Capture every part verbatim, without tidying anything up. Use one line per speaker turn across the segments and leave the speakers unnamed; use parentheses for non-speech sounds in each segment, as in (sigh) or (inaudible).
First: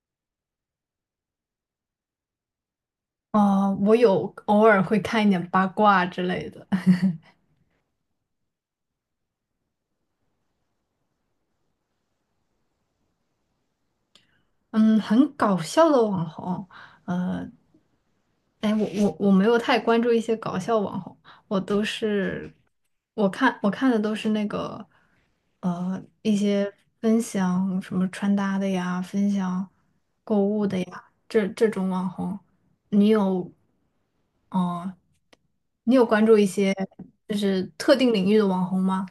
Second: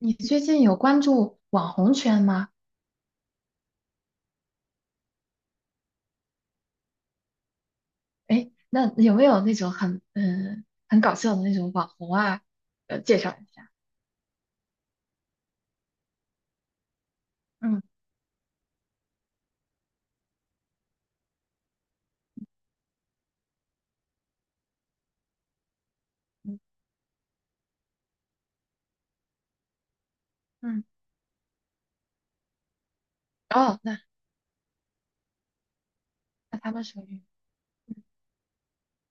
你最近有关注网红圈吗？
哦，我有偶尔会看一点八卦之类的，
哎，那有没有那种很嗯很搞笑的那种网红啊？呃，介绍一下。
嗯，很搞笑的网红。
嗯
哎，我我我没有太关注一些搞笑网红，我都是我看我看的都是那个呃一
嗯
些分享什么穿搭的呀，分享购物的
嗯。
呀，这这种网红，你有
哦，那
哦，你有关注一
那他
些
们属于。
是特
嗯
定领域的网红吗？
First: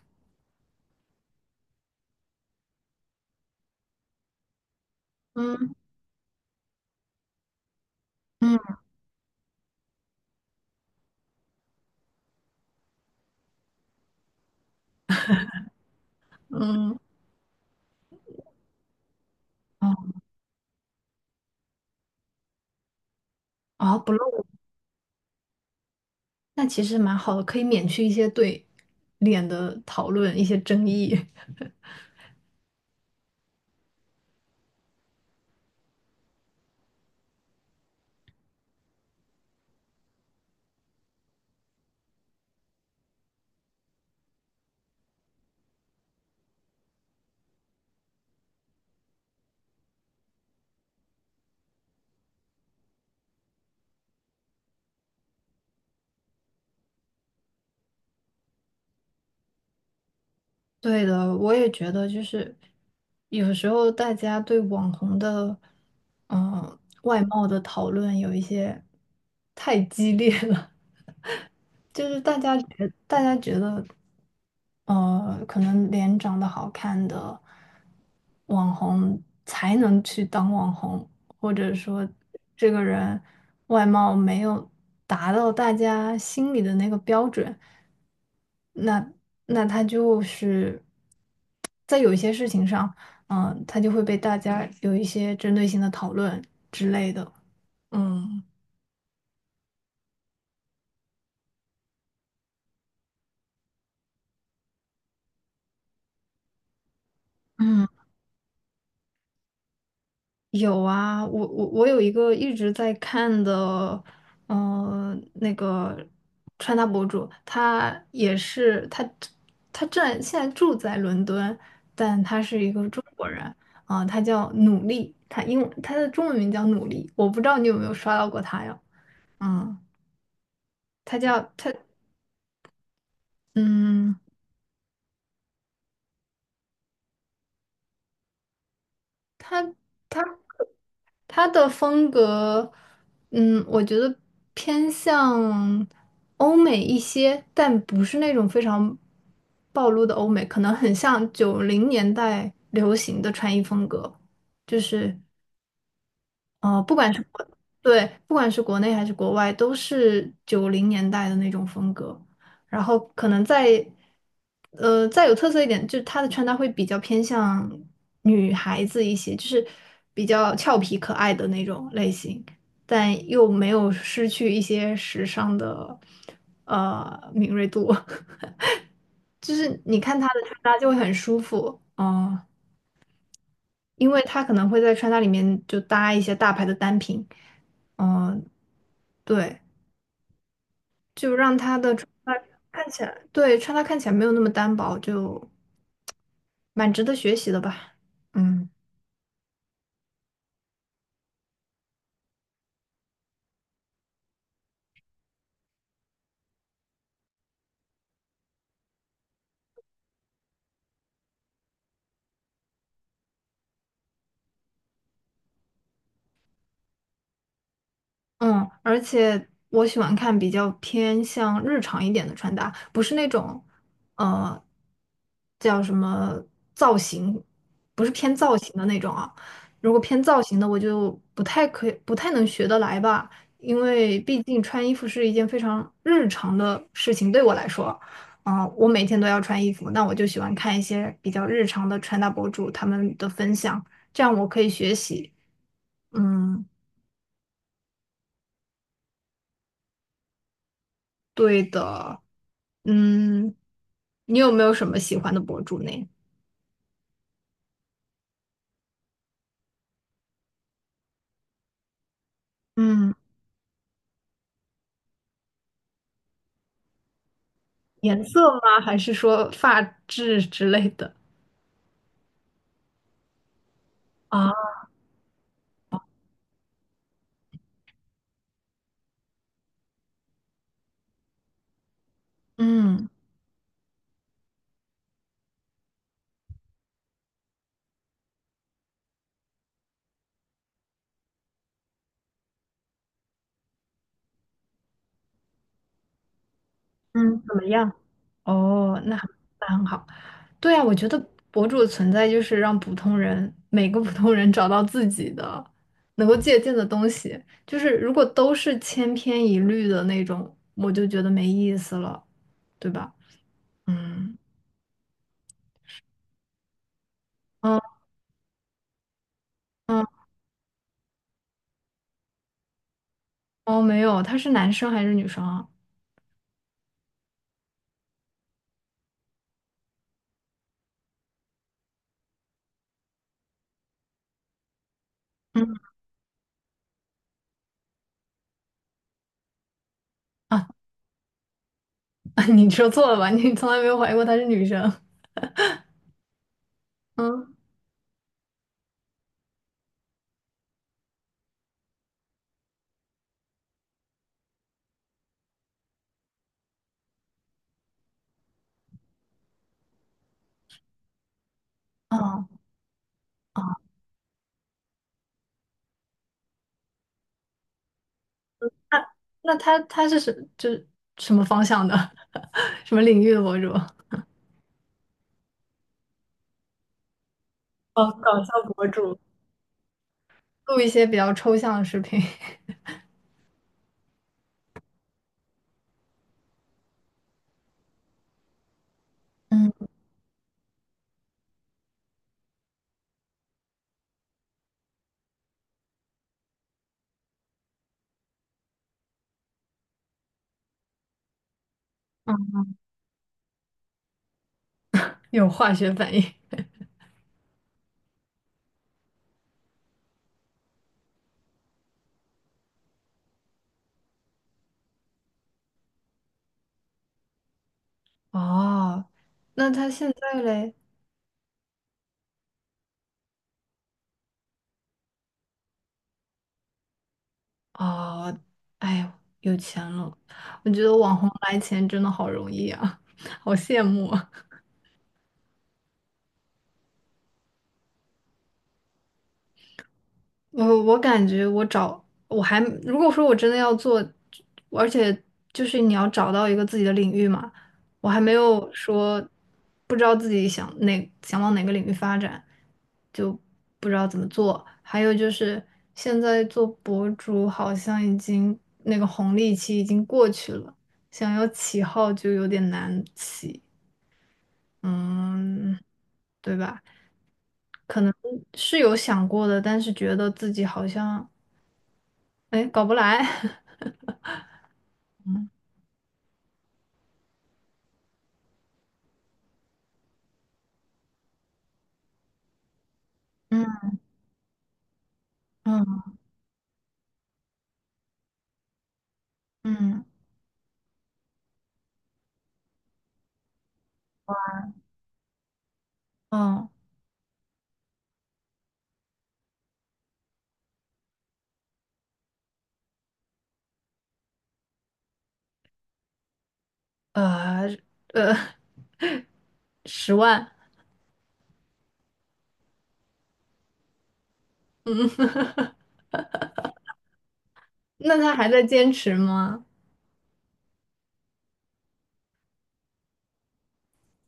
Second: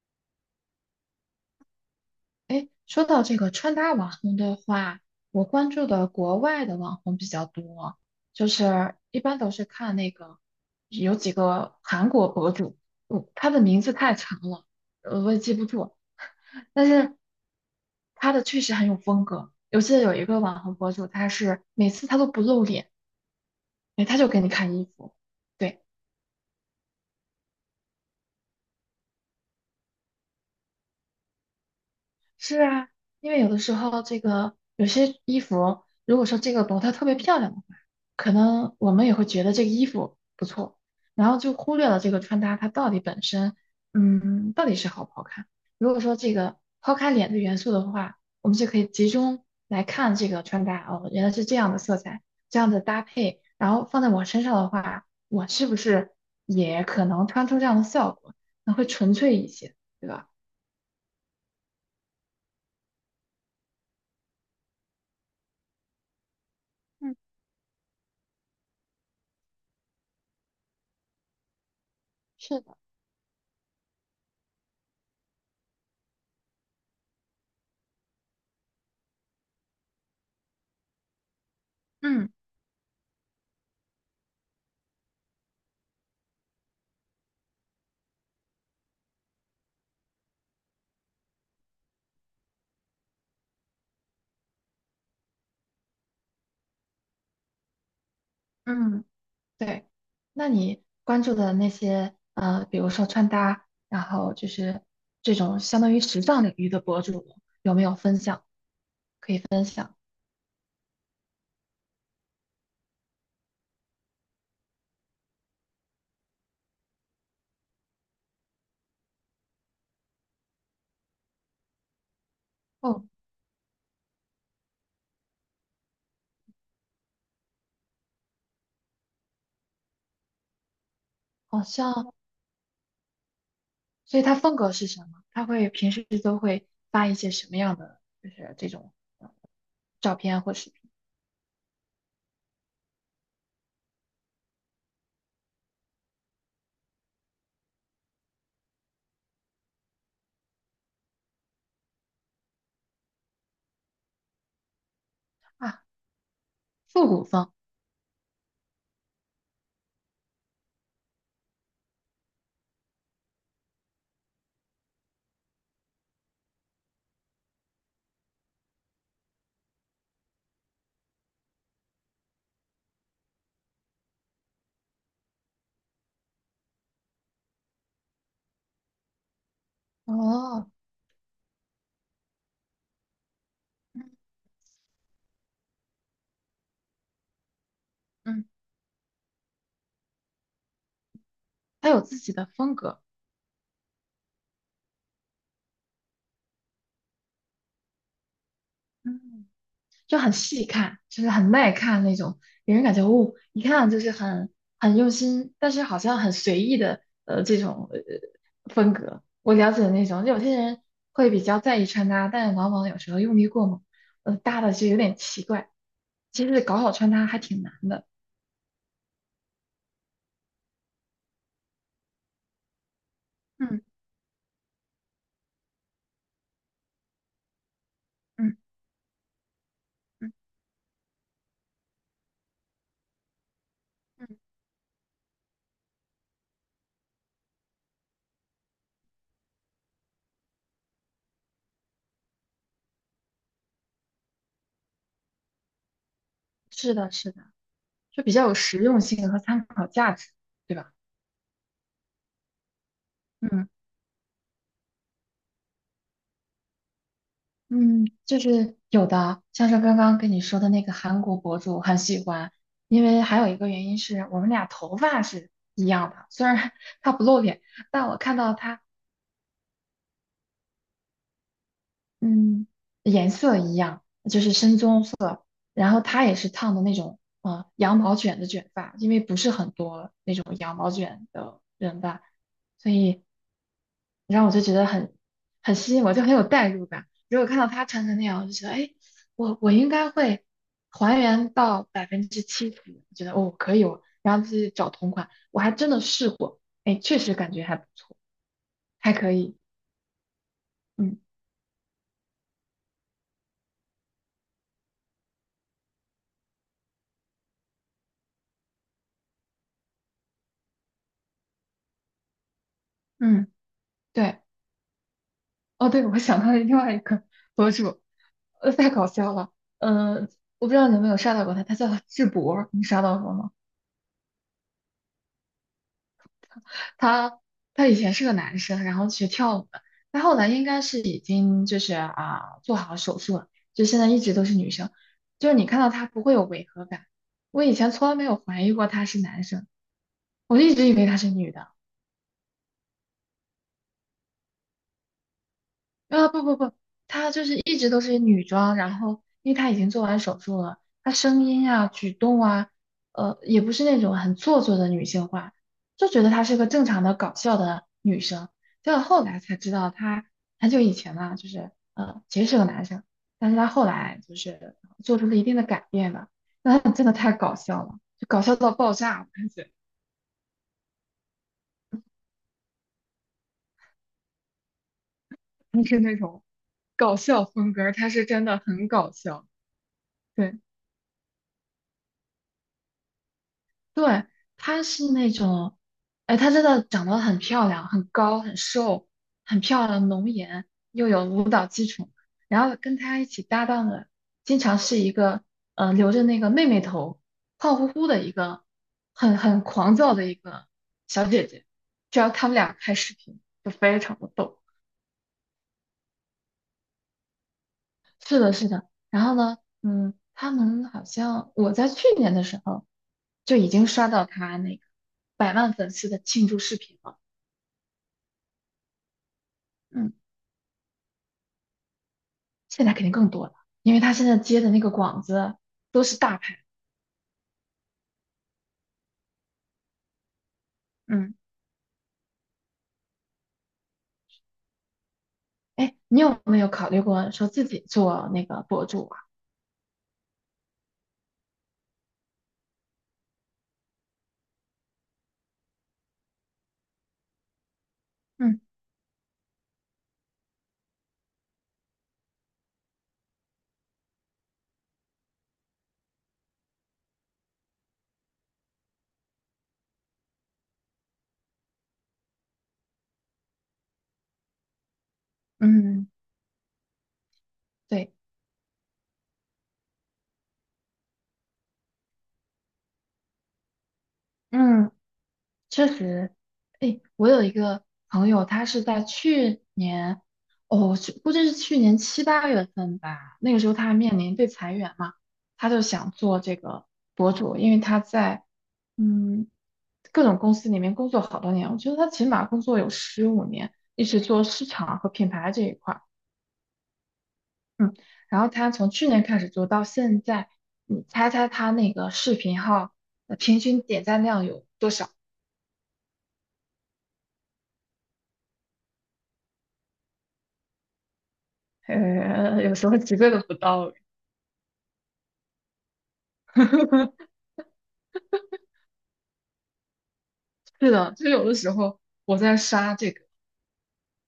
哎，说到这个穿搭网红的话，我关
嗯
注的国外的网红比较多，就
嗯
是一般都是看那个有几个韩国博主。嗯，他的名字太长了，呃我也记不住。但
嗯，
是他的确实很有风格。我
哦
记得有一个网红博主，他是每次他都不露脸，
哦，
哎，
不
他就给你
露。
看衣服，对。
那其实蛮好的，可以免去一些对脸的讨论，一些争议。(laughs)
是啊，因为有的时候这个有些衣服，如果说这个模特特别漂亮的话，可能我们也会觉得这个衣服不错，然后就忽略了这个穿搭它到底本身，嗯，到底是好不好看。如果说这个抛开脸的元素的话，我们就可以集中来看这个穿搭，哦，原来是这样的色彩，这样的搭配，然后放在我身上的话，我是不是也可能穿出这样的效果？那会纯粹一些，对吧？
对的，我也觉得就是有时候大家对网红的嗯、呃
嗯，
外貌的讨论有一些太激烈了。就是大家
是的。
觉大家觉得，呃，可能脸长得好看的网红才能去当网红，或者说
嗯。
这个人外貌没有达到大家心里的那个标准，那那他就是在有一些事情上，嗯、他就会被大家有一些针对性的讨论之类的，嗯。
嗯，对。那你关注的那些呃，比如说穿搭，然后就是这种相当于时尚领域的博主，有没有分享？
有啊，我我我有一个一直在看的，嗯，那个穿搭博主，他也是他他正现在住在伦敦，但他是一个中
哦，
国人啊，他叫努力，他英文他的中文名叫努力，我不知道你有没有刷到过他呀？嗯，他叫
好
他
像，
嗯。
所以他风格是什么？他会平时都会发一些什么样的，就是这种
他
照
他
片或视频
他的风格，嗯，我觉得偏向欧美一些，但不是那种非常暴露的欧美，可能很像九零年代流行的穿衣风格，就是
啊？
呃，不
复
管是
古
国
风。
对，不管是国内还是国外，都是九零年代的那种风格。然后可能再呃再有特色一点，就是她的穿搭会比较偏向女孩子一些，就是比较俏皮可爱的那种类型，但又没有失去一些时尚的呃敏锐度。(laughs) 就是你看她的穿
哦，
搭就会很舒服，嗯、
嗯
因为她可能会在穿搭里面就搭一些大牌的单品。嗯，
嗯，
对，就让他
他
的
有
穿
自己
搭
的风
看
格。
起来，对，穿搭看起来没有那么单薄，就蛮值得学习的吧。嗯。
嗯。就很细看，就是很耐看那种，给人感觉哦，一看就是很很用心，但是好像很随意的呃这种呃风格。我了解的那种，有些人会比较在意穿搭，但是往往有时候用力过猛，呃，搭的就有点奇怪。其实搞好穿搭还挺难的。
嗯，而且我喜欢看比较偏向日常一点的穿搭，不是那种，
嗯
呃，叫什么造型，不是偏造
嗯
型的那种啊。如果偏
嗯
造型的，我就不太可以，不太能学得来吧，因为
嗯，
毕竟穿衣服是一件非常日常的事情，对我来说，啊、我每天都要穿衣服，那我就喜欢看一些比较日常的穿搭博主他们的分享，这样我可以学习。嗯。
是的，是的，就比较有实用性和参考价值，对吧？
对的，嗯，
嗯。
你有没有什么喜欢的博主呢？
嗯，就是有的，像是刚刚跟你说的那个韩国博主，我很喜欢，因
嗯
为还有一个原因是我们俩头发是一样的，虽然 (laughs) 他不露脸，但我
颜
看
色
到
吗？
他。
还是说发质之类的？
嗯，颜色一样，就
啊，
是深棕色，然后她也是烫的那种，呃，羊毛卷的卷发，因为不是很多那种羊毛卷的人吧，所
嗯
以然后我就觉得很很吸引我，就很有代入感。如果看到她穿成那样，我就觉得，哎，我我应该会还原到百分之七十，我觉得哦可以哦，然后自己找同款，我还真的试过，哎，确实
嗯，
感
怎么
觉还不
样？
错，
哦，
还
那
可以。
那很好。对啊，我觉得
嗯
博主的存在就是让普通人，每个普通人找到自己的能够借鉴的东西。就是如果都是千篇一律的那种，我就觉得没意思了，对吧？
嗯，
嗯
对。哦，对，我想到了另外一个博
嗯
主，呃，太搞笑了。
嗯，
嗯、我不知道你有没有刷到过他，他叫智博，你刷到过吗？
哦，没有，他是男生还是女生啊？
他他以前是个男生，然后学跳舞的，他后来应该是已经就是啊做好手术了，就现在一直都是女生。就是你看
嗯。
到他不会有违和感。我以前从来没有怀疑过他是男生，我
啊，
一直以为他是女的。
(laughs) 你说错了吧？你从来没有怀疑过她是女生。
啊，不不不，她就
嗯，
是一直都是女装，然后因为她已经做完手术了，她声音啊、举动啊，呃，也不是那种很做作的女性化，就觉得她是个正常的搞笑的女生。结果后来才知道，她很久以前呢，就是呃，其
哦
实是个男生，但是她
哦，
后来就是做出了一定的改变吧。那她真的太搞笑了，就搞笑到爆炸，而
那
且
她她是什就是什么方向的，(laughs) 什么领域的博主？
不是那种搞笑风格，她
哦，
是
搞
真
笑
的
博
很搞
主，
笑。对。
录一些比较抽象的视频，
对，她是那种，哎，她真的长得很漂亮，很高，很瘦，很
嗯，
漂亮，浓颜，又有舞蹈风，然后跟她一起搭档的，经常是一个，呃，留着那个妹妹头，胖乎乎的一个，很很狂躁的一个小姐姐。只要他们俩开视频，就非常的逗。
(laughs) 有化学反应。
是的，是的。然后呢，嗯，他们好像我在去年的时候就已经刷到他那个百万粉丝的庆祝视频了。
哦，那他现
嗯，
在嘞？
现在肯定更多了，因为他现在接的那个广子都是大牌。
哦，哎呦，有钱了。我觉得网红
嗯，
来钱真的好容易啊，好羡慕啊。
哎，你有没有考虑过说自己做那个博主啊？
我我感觉我找我还如果说我真的要做，而且就是你要找到一个自己的领域嘛，我还没
嗯
有说不知道自己想哪想往哪个领域发展，就不知道怎么做。还有就是现在做博主好像已经那个红利期已经过去了，想要起号就有点难起，嗯，
嗯，
对吧？可
对。
能是有想过的，但是觉得自己好像。哎，搞不来，(laughs)
嗯。确实，哎，我有一个朋友，他是在去年，哦，去估计是去年七八月份吧，那个时候
嗯
他面临被裁员嘛，他就想
嗯
做这个博主，因为他在。嗯
嗯
各种公司里面工作好多年，我觉得他起码工作有十五年，一直做市场和品牌这一块儿，
哦，
嗯，然后他从去年开始做到现在，你猜猜他那个视频号呃平均点赞量有？多少？
呃呃，十万，
呃，有时候几个都不到。
嗯，(laughs)
(laughs)
那他还在坚持吗？
是的，就有的时候我在刷这个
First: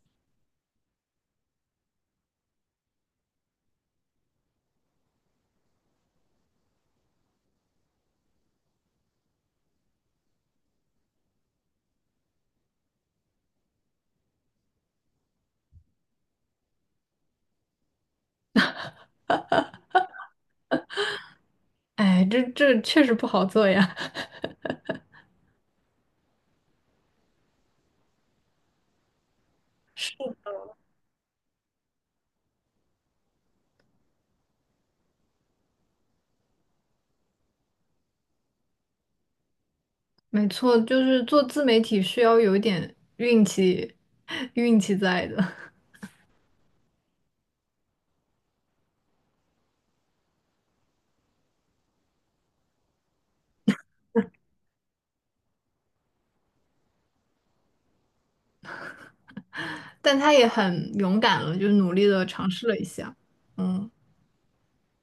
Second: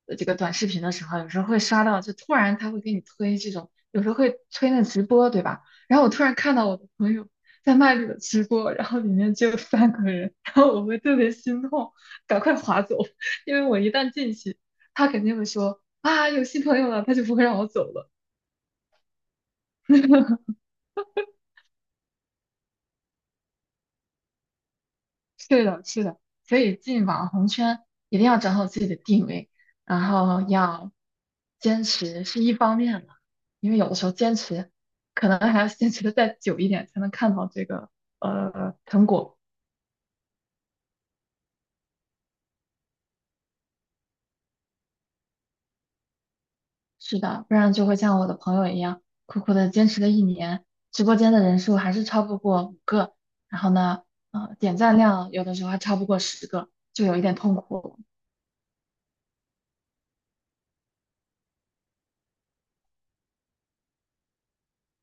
呃这个短视频的时候，有时候会刷到，就突然他会给你推这种，有时候会推那直播，对吧？然后我突然看到我的朋友在卖这个直播，然后里面只有三个人，然后我会特别心痛，赶快划走，因为我一旦进去，他肯定会说啊有新朋友了，他就不会让我走了。(laughs)
哎，这这确实不好做呀。(laughs)
是的，是的，所以进网红圈一定要找好自己的定位，然后要坚持是一方面的，因为有的时候坚持可能还要坚持的再久一点才能看到这个呃成果。
没错，就是做自媒体需要有一点运气，(laughs) 运气在的，
是的，不然就会像我的朋友一样，苦苦的坚持了一年，直播间的人数还是超不过五个，然后呢，呃，点赞量有的时候还超不过十个，就有一点痛苦。
(laughs) 但他也很勇敢了，就努力的尝试了一下。嗯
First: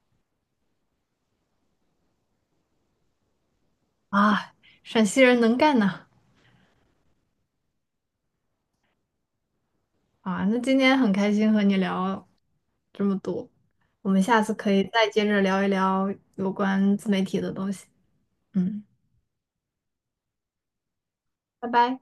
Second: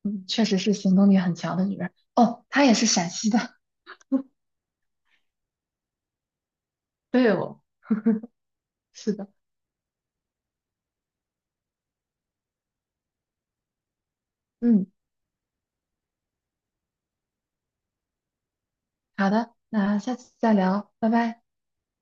嗯，确实是行动力很强的女人。哦，她也是陕西的，
啊，陕西人能干呐。
对哦。是的。
啊，那今天很开心和你聊这么多，我们下次可以
嗯，
再接着聊一聊有关自媒体的东西。嗯，
好的，那下次再聊，拜拜。
拜拜。